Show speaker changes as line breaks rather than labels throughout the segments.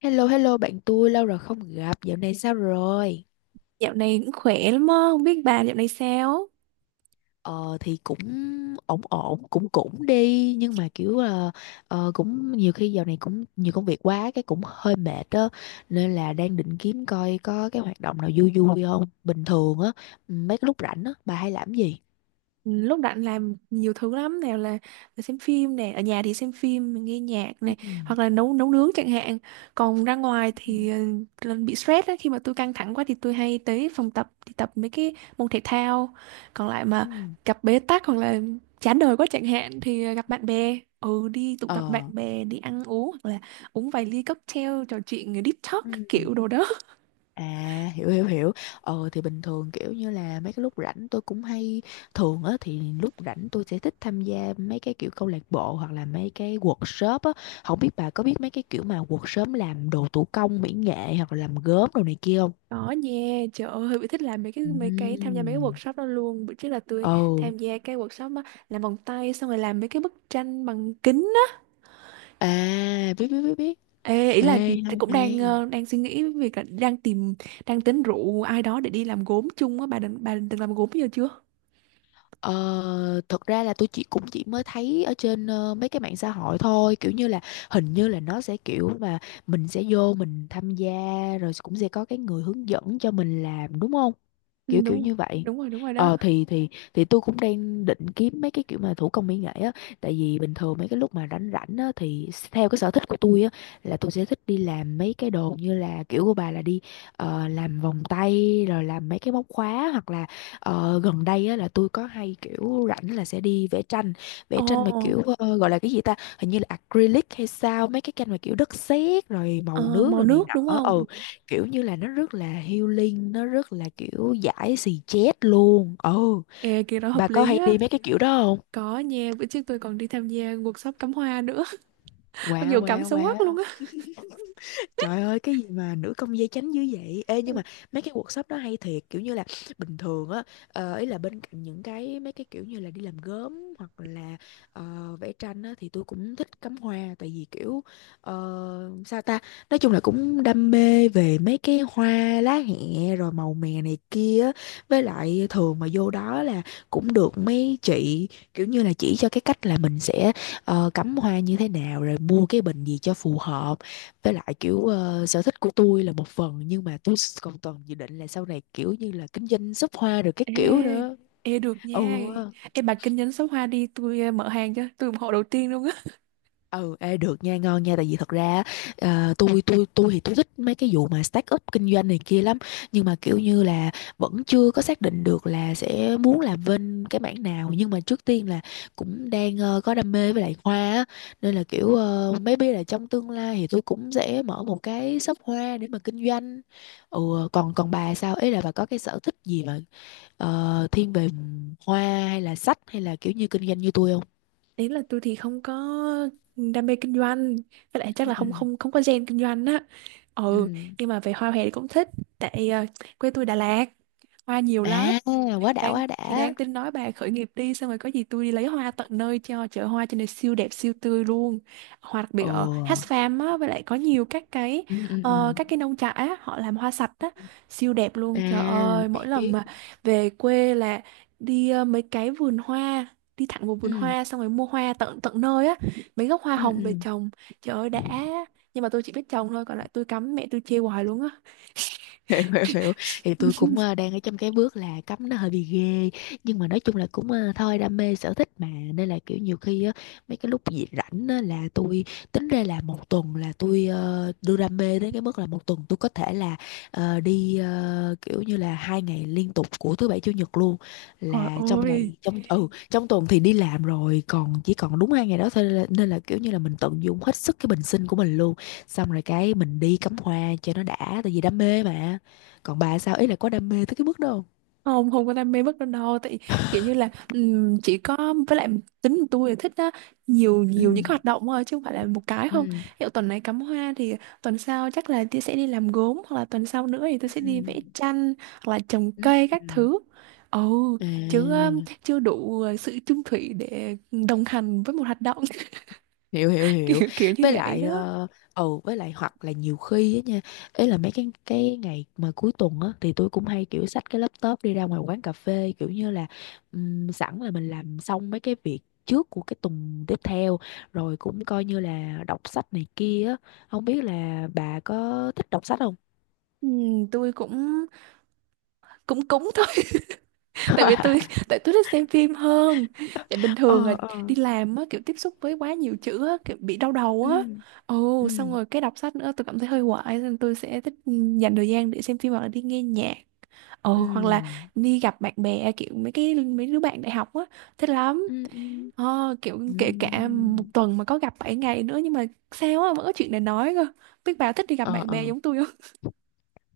Hello hello bạn tôi, lâu rồi không gặp. Dạo này sao rồi?
Dạo này cũng khỏe lắm á, không biết bà dạo này sao?
Ờ thì cũng ổn ổn, cũng cũng đi, nhưng mà kiểu là cũng nhiều khi dạo này cũng nhiều công việc quá, cái cũng hơi mệt á, nên là đang định kiếm coi có cái hoạt động nào vui vui không, bình thường á, mấy cái lúc rảnh á bà hay làm gì?
Ừ, lúc rảnh làm nhiều thứ lắm, nào là xem phim nè, ở nhà thì xem phim, nghe nhạc
Ừ.
này, hoặc là nấu nấu nướng chẳng hạn. Còn ra ngoài
Ừ.
thì lần bị stress á, khi mà tôi căng thẳng quá thì tôi hay tới phòng tập thì tập mấy cái môn thể thao. Còn lại mà
Ừ.
gặp bế tắc hoặc là chán đời quá chẳng hạn thì gặp bạn bè. Ừ, đi tụ tập bạn
Ờ.
bè, đi ăn uống hoặc là uống vài ly cocktail, trò chuyện deep talk
Ừ.
các kiểu đồ đó.
À, hiểu hiểu hiểu. Thì bình thường kiểu như là mấy cái lúc rảnh tôi cũng hay thường á, thì lúc rảnh tôi sẽ thích tham gia mấy cái kiểu câu lạc bộ hoặc là mấy cái workshop á. Không biết bà có biết mấy cái kiểu mà workshop làm đồ thủ công mỹ nghệ hoặc là làm gốm đồ này kia không?
Có nha, trời ơi, Huy bị thích làm mấy cái tham gia mấy cái
Ừm.
workshop đó luôn. Bữa trước là tôi
Ừ.
tham gia cái workshop á, làm vòng tay xong rồi làm mấy cái bức tranh bằng kính á.
À, biết biết biết biết.
Ê, ý
Ê,
là tôi
hay
cũng đang
hay.
ờ, đang suy nghĩ việc là đang tính rủ ai đó để đi làm gốm chung á. Bà định từng làm gốm giờ chưa?
Ờ, thật ra là tôi cũng chỉ mới thấy ở trên mấy cái mạng xã hội thôi, kiểu như là hình như là nó sẽ kiểu mà mình sẽ vô mình tham gia, rồi cũng sẽ có cái người hướng dẫn cho mình làm, đúng không,
Ừ,
kiểu
đúng
kiểu
rồi,
như vậy.
đúng rồi, đúng rồi đó.
Thì thì tôi cũng đang định kiếm mấy cái kiểu mà thủ công mỹ nghệ á, tại vì bình thường mấy cái lúc mà rảnh rảnh á thì theo cái sở thích của tôi á, là tôi sẽ thích đi làm mấy cái đồ như là kiểu của bà, là đi làm vòng tay rồi làm mấy cái móc khóa, hoặc là gần đây á, là tôi có hay kiểu rảnh là sẽ đi vẽ tranh, vẽ
Ồ,
tranh mà kiểu gọi là cái gì ta, hình như là acrylic hay sao, mấy cái tranh mà kiểu đất sét rồi màu
ờ,
nước
màu
rồi này
nước đúng
nọ,
không?
ừ, kiểu như là nó rất là healing, nó rất là kiểu giải xì chét luôn, ừ,
Ê, kia đó hợp
bà có
lý
hay
á.
đi mấy cái kiểu đó không?
Có nha, bữa trước tôi còn đi tham gia workshop cắm hoa nữa. Mặc
Wow
dù cắm
wow
xấu quắc luôn
wow.
á.
Trời ơi, cái gì mà nữ công gia chánh dữ vậy? Ê, nhưng mà mấy cái workshop đó hay thiệt. Kiểu như là bình thường á, ý là bên cạnh những cái mấy cái kiểu như là đi làm gốm, hoặc là ờ, vẽ tranh á, thì tôi cũng thích cắm hoa. Tại vì kiểu sao ta, nói chung là cũng đam mê về mấy cái hoa lá hẹ, rồi màu mè này kia á. Với lại thường mà vô đó là cũng được mấy chị kiểu như là chỉ cho cái cách là mình sẽ cắm hoa như thế nào, rồi mua cái bình gì cho phù hợp. Với lại kiểu sở thích của tôi là một phần, nhưng mà tôi còn toàn dự định là sau này kiểu như là kinh doanh shop hoa rồi các
Ê,
kiểu nữa.
ê được
Ừ.
nha. Ê bà kinh doanh số hoa đi, tôi mở hàng cho, tôi ủng hộ đầu tiên luôn á.
Ừ, ê, được nha, ngon nha, tại vì thật ra à, tôi thì tôi thích mấy cái vụ mà start up kinh doanh này kia lắm, nhưng mà kiểu như là vẫn chưa có xác định được là sẽ muốn làm bên cái mảng nào, nhưng mà trước tiên là cũng đang có đam mê với lại hoa á, nên là kiểu maybe là trong tương lai thì tôi cũng sẽ mở một cái shop hoa để mà kinh doanh. Ừ, còn còn bà sao, ấy là bà có cái sở thích gì mà thiên về hoa, hay là sách, hay là kiểu như kinh doanh như tôi không?
Ý là tôi thì không có đam mê kinh doanh, với lại chắc
Ừ.
là
Ừ.
không không không có gen kinh doanh á. Ừ,
Ừ.
nhưng mà về hoa hè thì cũng thích, tại quê tôi Đà Lạt, hoa nhiều lắm.
À, quá đã
đang
quá
thì
đã.
đang tính nói bà khởi nghiệp đi xong rồi có gì tôi đi lấy hoa tận nơi cho. Chợ hoa trên này siêu đẹp siêu tươi luôn, hoa đặc biệt ở
Ồ.
Hatch Farm á, với lại có nhiều các cái
Ừ, ừ,
các
ừ.
cái nông trại á họ làm hoa sạch á, siêu đẹp
À,
luôn. Trời ơi mỗi
biết
lần
biết.
mà về quê là đi mấy cái vườn hoa, đi thẳng vào vườn
Ừ,
hoa xong rồi mua hoa tận tận nơi á, mấy gốc hoa
ừ,
hồng về
ừ.
trồng. Trời ơi đã. Nhưng mà tôi chỉ biết trồng thôi còn lại tôi cắm mẹ tôi chê hoài luôn á.
Hiểu hiểu hiểu. Thì tôi cũng đang ở trong cái bước là cấm nó hơi bị ghê, nhưng mà nói chung là cũng thôi, đam mê sở thích mà, nên là kiểu nhiều khi á, mấy cái lúc gì rảnh á, là tôi tính ra là một tuần là tôi đưa đam mê đến cái mức là một tuần tôi có thể là kiểu như là 2 ngày liên tục của thứ bảy chủ nhật luôn,
Trời
là trong
ơi
ngày, trong tuần thì đi làm rồi, còn chỉ còn đúng 2 ngày đó thôi, nên là kiểu như là mình tận dụng hết sức cái bình sinh của mình luôn, xong rồi cái mình đi cắm hoa cho nó đã, tại vì đam mê mà. Còn bà sao, ý là có đam mê tới cái mức đó không?
không không có đam mê bất đâu đâu, tại kiểu như là chỉ có với lại tính của tôi là thích á, nhiều
Ừ.
nhiều những cái hoạt động thôi chứ không phải là một cái không
Ừ.
hiệu. Tuần này cắm hoa thì tuần sau chắc là tôi sẽ đi làm gốm hoặc là tuần sau nữa thì tôi
Ừ.
sẽ đi vẽ tranh hoặc là trồng
Ừ.
cây các
Ừ.
thứ. ồ Chứ
À,
chưa đủ sự chung thủy để đồng hành với một hoạt động.
hiểu hiểu hiểu.
kiểu kiểu như
Với
vậy
lại
đó.
với lại hoặc là nhiều khi á nha, ấy là mấy cái ngày mà cuối tuần á, thì tôi cũng hay kiểu xách cái laptop đi ra ngoài quán cà phê, kiểu như là sẵn là mình làm xong mấy cái việc trước của cái tuần tiếp theo, rồi cũng coi như là đọc sách này kia á. Không biết là bà có thích đọc sách không?
Tôi cũng cũng cũng thôi, tại vì tôi tại tôi thích xem phim hơn, tại bình thường là
Ờ. Ờ.
đi làm á kiểu tiếp xúc với quá nhiều chữ á kiểu bị đau đầu
Ừ.
á.
Ừ.
Xong rồi cái đọc sách nữa tôi cảm thấy hơi hoài nên tôi sẽ thích dành thời gian để xem phim hoặc là đi nghe nhạc,
Ừ.
hoặc là đi gặp bạn bè kiểu mấy đứa bạn đại học á, thích lắm.
Ừ. Ừ.
Kiểu
Ừ.
kể cả một tuần mà có gặp 7 ngày nữa nhưng mà sao á vẫn có chuyện để nói cơ. Biết bà thích đi gặp
Ờ.
bạn bè
Ờ.
giống tôi không?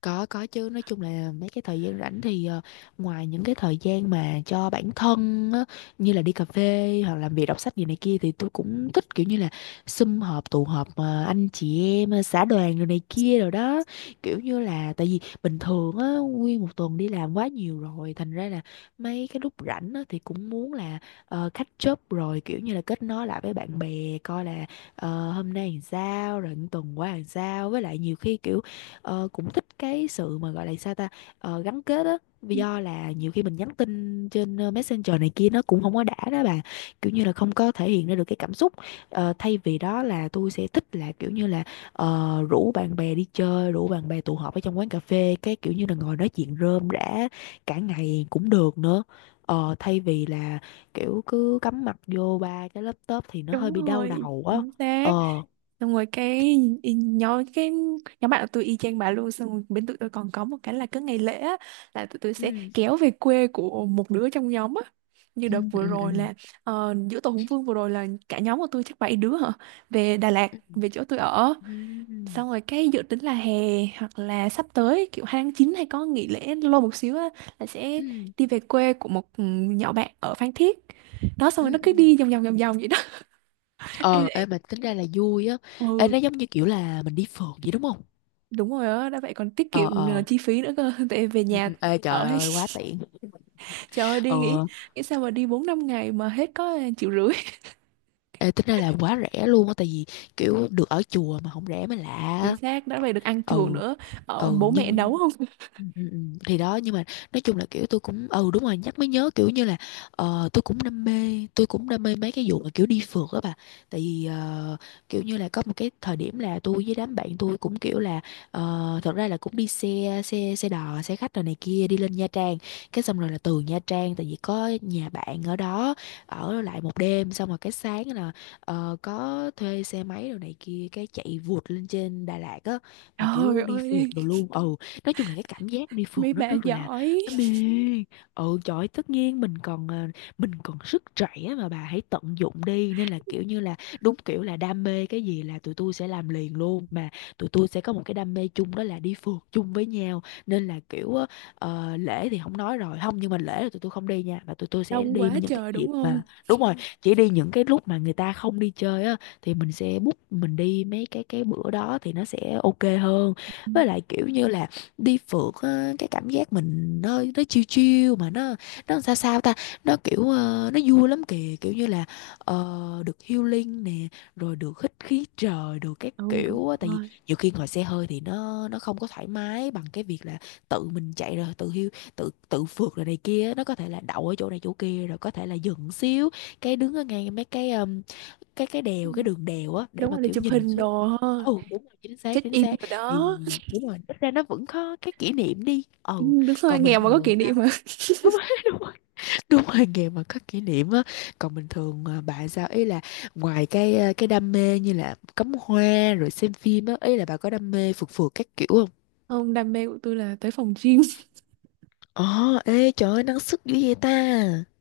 Có chứ, nói chung là mấy cái thời gian rảnh thì ngoài những cái thời gian mà cho bản thân á, như là đi cà phê hoặc làm việc đọc sách gì này kia, thì tôi cũng thích kiểu như là sum họp tụ họp anh chị em xã đoàn rồi này kia rồi đó, kiểu như là, tại vì bình thường á, nguyên một tuần đi làm quá nhiều rồi, thành ra là mấy cái lúc rảnh á, thì cũng muốn là catch up rồi, kiểu như là kết nối lại với bạn bè, coi là hôm nay làm sao rồi, tuần qua làm sao. Với lại nhiều khi kiểu cũng thích cái sự mà gọi là sao ta, gắn kết á. Vì do là nhiều khi mình nhắn tin trên Messenger này kia, nó cũng không có đã đó bà, kiểu như là không có thể hiện ra được cái cảm xúc. Thay vì đó là tôi sẽ thích là kiểu như là rủ bạn bè đi chơi, rủ bạn bè tụ họp ở trong quán cà phê, cái kiểu như là ngồi nói chuyện rơm rả cả ngày cũng được nữa. Ờ, thay vì là kiểu cứ cắm mặt vô ba cái laptop thì nó hơi
Đúng
bị đau
rồi,
đầu á.
chính xác.
Ờ.
Xong rồi cái y- nhóm cái nhóm bạn của tôi y chang bà luôn, xong rồi bên tụi tôi còn có một cái là cứ ngày lễ á, là tụi tôi sẽ
Ừ.
kéo về quê của một đứa trong nhóm á. Như
Ừ.
đợt vừa
Ừ. Ừ.
rồi là giữa tổ Hùng Vương vừa rồi là cả nhóm của tôi chắc 7 đứa hả, về Đà Lạt
Ừ.
về chỗ tôi ở.
Ừ.
Xong rồi cái dự tính là hè hoặc là sắp tới kiểu 2/9 hay có nghỉ lễ lâu một xíu á, là sẽ
Ừ.
đi về quê của một nhỏ bạn ở Phan Thiết đó, xong rồi nó
Ừ. Ừ.
cứ đi vòng vòng vòng vòng vậy đó.
Ờ, ê, mà tính ra là vui á. Ê,
Ừ
nó giống như kiểu là mình đi phượt vậy đúng không?
đúng rồi đó, đã vậy còn tiết
Ờ.
kiệm
Ờ.
chi phí nữa cơ. Tại về
Ừ,
nhà
ừ. Ê,
ở
trời
hết.
ơi, quá tiện.
Trời ơi đi nghĩ
Ờ.
nghĩ sao mà đi 4-5 ngày mà hết có triệu rưỡi.
Ê, tính ra là quá rẻ luôn á, tại vì kiểu được ở chùa mà không rẻ mới
Chính
lạ.
xác, đã vậy được ăn chuồng
Ừ.
nữa, ở
Ừ
bố
nhưng
mẹ nấu không.
ừ, ừ, ừ. Thì đó, nhưng mà nói chung là kiểu tôi cũng ừ đúng rồi, nhắc mới nhớ, kiểu như là tôi cũng đam mê, tôi cũng đam mê mấy cái vụ mà kiểu đi phượt á bà, tại vì kiểu như là có một cái thời điểm là tôi với đám bạn tôi cũng kiểu là thật ra là cũng đi xe, xe đò, xe khách rồi này kia, đi lên Nha Trang, cái xong rồi là từ Nha Trang, tại vì có nhà bạn ở đó, ở lại một đêm, xong rồi cái sáng là có thuê xe máy rồi này kia, cái chạy vụt lên trên Đà Lạt á, mà
Trời
kiểu đi phượt
ơi
đồ luôn, ừ. Nói chung là cái cảm giác đi phượt
mấy
nó
bà
rất là,
giỏi.
nó mê. Ừ, trời ơi, tất nhiên mình còn mình còn sức trẻ, mà bà hãy tận dụng đi, nên là kiểu như là đúng kiểu là đam mê cái gì là tụi tôi sẽ làm liền luôn mà. Tụi tôi sẽ có một cái đam mê chung đó là đi phượt chung với nhau, nên là kiểu á, lễ thì không nói rồi, không, nhưng mà lễ là tụi tôi không đi nha, mà tụi tôi sẽ
Đông
đi
quá
những cái
trời
dịp
đúng không.
mà đúng rồi, chỉ đi những cái lúc mà người ta không đi chơi á, thì mình sẽ book mình đi mấy cái bữa đó thì nó sẽ ok hơn.
Ừ,
Với lại kiểu như là đi phượt á, cái cảm giác mình, nó chill chill mà nó sao sao ta, nó kiểu nó vui lắm kìa, kiểu như là được healing nè, rồi được hít khí trời, được các
ừ, đúng
kiểu á. Tại vì
rồi.
nhiều khi ngồi xe hơi thì nó không có thoải mái bằng cái việc là tự mình chạy rồi tự hiu tự tự phượt rồi này kia, nó có thể là đậu ở chỗ này chỗ kia, rồi có thể là dừng xíu cái đứng ở ngay mấy cái cái
Ừ,
đèo, cái đường đèo á, để
đúng
mà
rồi để
kiểu
chụp
nhìn
hình
xuống.
đồ ha,
Ừ đúng rồi, chính xác
check
chính
in
xác.
rồi
Thì
đó.
đúng rồi, ít ra nó vẫn có cái kỷ niệm đi.
Ừ,
Ừ,
đúng rồi,
còn bình
nghèo mà có
thường
kỷ niệm
sao?
mà.
Đúng rồi đúng rồi, đúng rồi nghề mà có kỷ niệm á. Còn bình thường à, bà sao, ý là ngoài cái cái đam mê như là cắm hoa rồi xem phim á, ý là bà có đam mê phượt phượt các kiểu không?
Không, đam mê của tôi là tới phòng gym.
Ồ, ê trời ơi năng sức dữ vậy ta.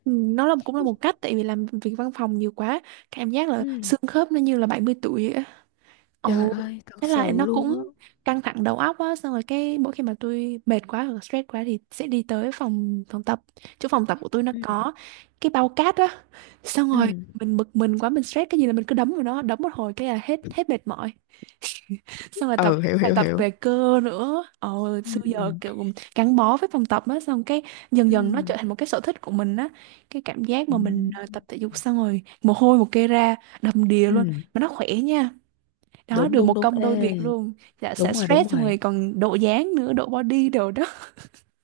Ừ, nó là cũng là một cách, tại vì làm việc văn phòng nhiều quá, cảm giác là
Ừ,
xương khớp nó như là 70 tuổi vậy á.
trời
ồ
ơi, thật
Thế là
sự
nó
luôn á.
cũng căng thẳng đầu óc á, xong rồi cái mỗi khi mà tôi mệt quá hoặc là stress quá thì sẽ đi tới phòng phòng tập, chỗ phòng tập của tôi nó
Ừ
có cái bao cát á. Xong
ừ,
rồi mình bực mình quá, mình stress cái gì là mình cứ đấm vào nó, đấm một hồi cái là hết hết mệt mỏi. Xong rồi tập
ừ, hiểu
bài
hiểu
tập
hiểu.
về cơ nữa. Ồ,
Ừ
xưa
ừ.
giờ kiểu gắn bó với phòng tập á, xong cái dần
Ừ.
dần nó trở thành một cái sở thích của mình á. Cái cảm giác
Ừ,
mà mình tập thể dục xong rồi mồ hôi một kê ra đầm đìa luôn
ừ,
mà nó khỏe nha. Đó,
đúng
được
đúng
một
đúng.
công đôi
Ê,
việc luôn. Dạ sẽ
đúng rồi đúng
stress xong
rồi.
rồi còn độ dáng nữa, độ body đồ đó.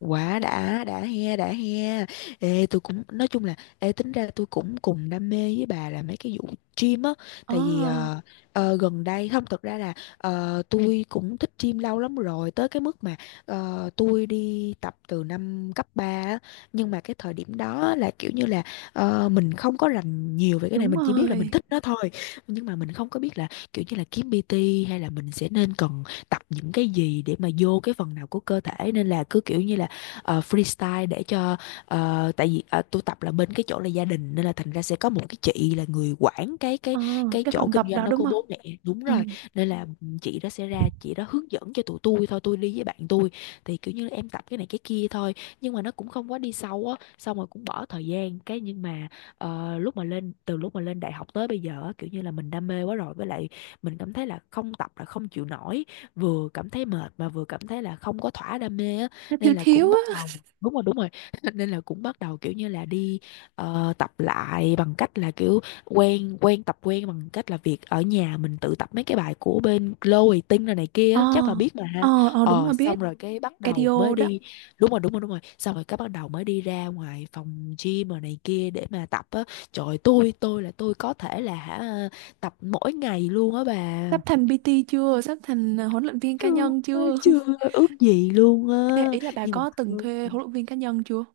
Quá đã he, đã he. Ê, tôi cũng, nói chung là, ê, tính ra tôi cũng cùng đam mê với bà là mấy cái vụ gym á.
Ờ,
Tại vì gần đây, không, thật ra là tôi cũng thích gym lâu lắm rồi. Tới cái mức mà tôi đi tập từ năm cấp 3 á. Nhưng mà cái thời điểm đó là kiểu như là mình không có rành nhiều về cái này.
đúng
Mình chỉ biết là mình
rồi.
thích nó thôi. Nhưng mà mình không có biết là kiểu như là kiếm PT hay là mình sẽ nên cần tập những cái gì để mà vô cái phần nào của cơ thể. Nên là cứ kiểu như là freestyle để cho tại vì tôi tập là bên cái chỗ là gia đình, nên là thành ra sẽ có một cái chị là người quản cái cái
Ờ,
cái
cái
chỗ
phòng
kinh
tập
doanh
đó
đó
đúng
của
không?
bố mẹ. Đúng
Ừ.
rồi, nên là chị đó sẽ ra, chị đó hướng dẫn cho tụi tôi thôi, tôi đi với bạn tôi, thì kiểu như là em tập cái này cái kia thôi, nhưng mà nó cũng không quá đi sâu á, xong rồi cũng bỏ thời gian cái, nhưng mà lúc mà lên, từ lúc mà lên đại học tới bây giờ á, kiểu như là mình đam mê quá rồi, với lại mình cảm thấy là không tập là không chịu nổi, vừa cảm thấy mệt mà vừa cảm thấy là không có thỏa đam mê á,
Nó thiếu
nên là cũng
thiếu
bắt
á.
đầu. Đúng rồi đúng rồi nên là cũng bắt đầu kiểu như là đi tập lại bằng cách là kiểu quen quen tập quen bằng cách là việc ở nhà mình tự tập mấy cái bài của bên Chloe Ting này này kia
Ờ,
á, chắc bà biết mà
ờ,
ha.
ờ đúng
Ờ,
rồi biết.
xong rồi cái bắt đầu mới
Cardio đó.
đi. Đúng rồi đúng rồi đúng rồi, xong rồi cái bắt đầu mới đi ra ngoài phòng gym rồi này kia để mà tập á. Trời ơi, tôi là tôi có thể là hả, tập mỗi ngày luôn á bà.
Sắp thành PT chưa, sắp thành huấn luyện viên cá
Chưa,
nhân chưa?
chưa, ước gì luôn
Ê,
á.
ý là bà
Nhưng mà,
có từng thuê huấn luyện viên cá nhân chưa?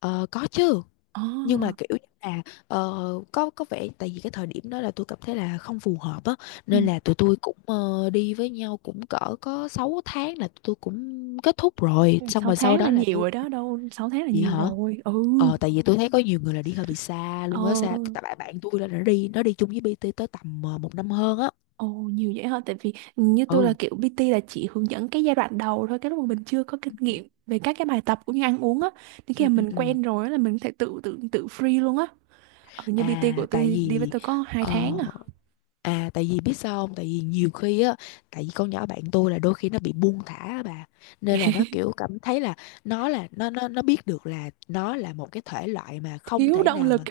ờ, có chứ.
Ờ,
Nhưng mà kiểu như là ờ, có vẻ tại vì cái thời điểm đó là tôi cảm thấy là không phù hợp á,
ừ.
nên là tụi tôi cũng đi với nhau cũng cỡ có 6 tháng là tụi tôi cũng kết thúc rồi, xong
6
rồi sau
tháng là
đó là
nhiều
tôi.
rồi đó, đâu 6 tháng là
Vậy
nhiều
hả?
rồi. Ừ.
Ờ, tại vì tôi thấy có nhiều người là đi hơi bị xa
Ờ.
luôn á, xa tại bạn bạn tôi là nó đi, nó đi chung với BT tới tầm 1 năm hơn á.
Ồ nhiều vậy hả, tại vì như tôi là
Ừ
kiểu PT là chỉ hướng dẫn cái giai đoạn đầu thôi, cái lúc mà mình chưa có kinh nghiệm về các cái bài tập cũng như ăn uống á, thì khi
ừ
mà
ừ
mình
ừ.
quen rồi á là mình có thể tự tự tự free luôn á, ở như PT
À
của
tại
tôi đi với
vì
tôi có 2 tháng
ờ,
à.
à tại vì biết sao không? Tại vì nhiều khi á, tại vì con nhỏ bạn tôi là đôi khi nó bị buông thả á bà. Nên là nó kiểu cảm thấy là nó là nó biết được là nó là một cái thể loại mà không
Thiếu
thể
động
nào
lực.
mà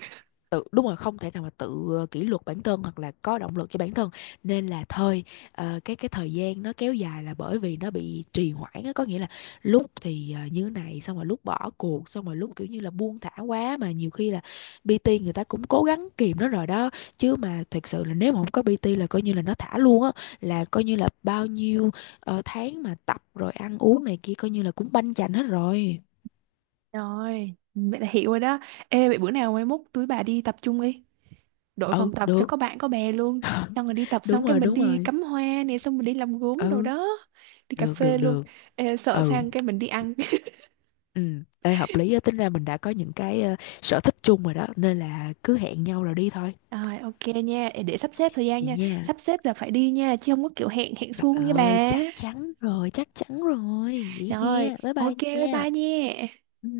tự, đúng rồi, không thể nào mà tự kỷ luật bản thân hoặc là có động lực cho bản thân, nên là thôi. Ờ, cái thời gian nó kéo dài là bởi vì nó bị trì hoãn á, có nghĩa là lúc thì như thế này, xong rồi lúc bỏ cuộc, xong rồi lúc kiểu như là buông thả quá, mà nhiều khi là PT người ta cũng cố gắng kìm nó rồi đó, chứ mà thật sự là nếu mà không có PT là coi như là nó thả luôn á, là coi như là bao nhiêu tháng mà tập rồi ăn uống này kia coi như là cũng banh chành hết rồi.
Rồi, vậy là hiểu rồi đó. Ê, vậy bữa nào mai mốt tụi bà đi tập chung đi. Đội
Ừ
phòng tập cho
được.
có bạn có bè luôn. Xong rồi đi tập
Đúng
xong cái
rồi
mình
đúng
đi
rồi.
cắm hoa nè, xong mình đi làm gốm đồ
Ừ
đó. Đi cà
được được
phê luôn.
được.
Ê, sợ
Ừ
sang cái mình đi ăn.
ừ, ê hợp lý á, tính ra mình đã có những cái sở thích chung rồi đó, nên là cứ hẹn nhau rồi đi thôi.
Rồi, ok nha. Ê, để sắp xếp thời gian
Vậy
nha.
nha,
Sắp xếp là phải đi nha, chứ không có kiểu hẹn hẹn
trời
suông nha
ơi
bà.
chắc chắn rồi chắc chắn rồi, vậy
Rồi,
kia bye bye
ok, bye
nha.
bye nha.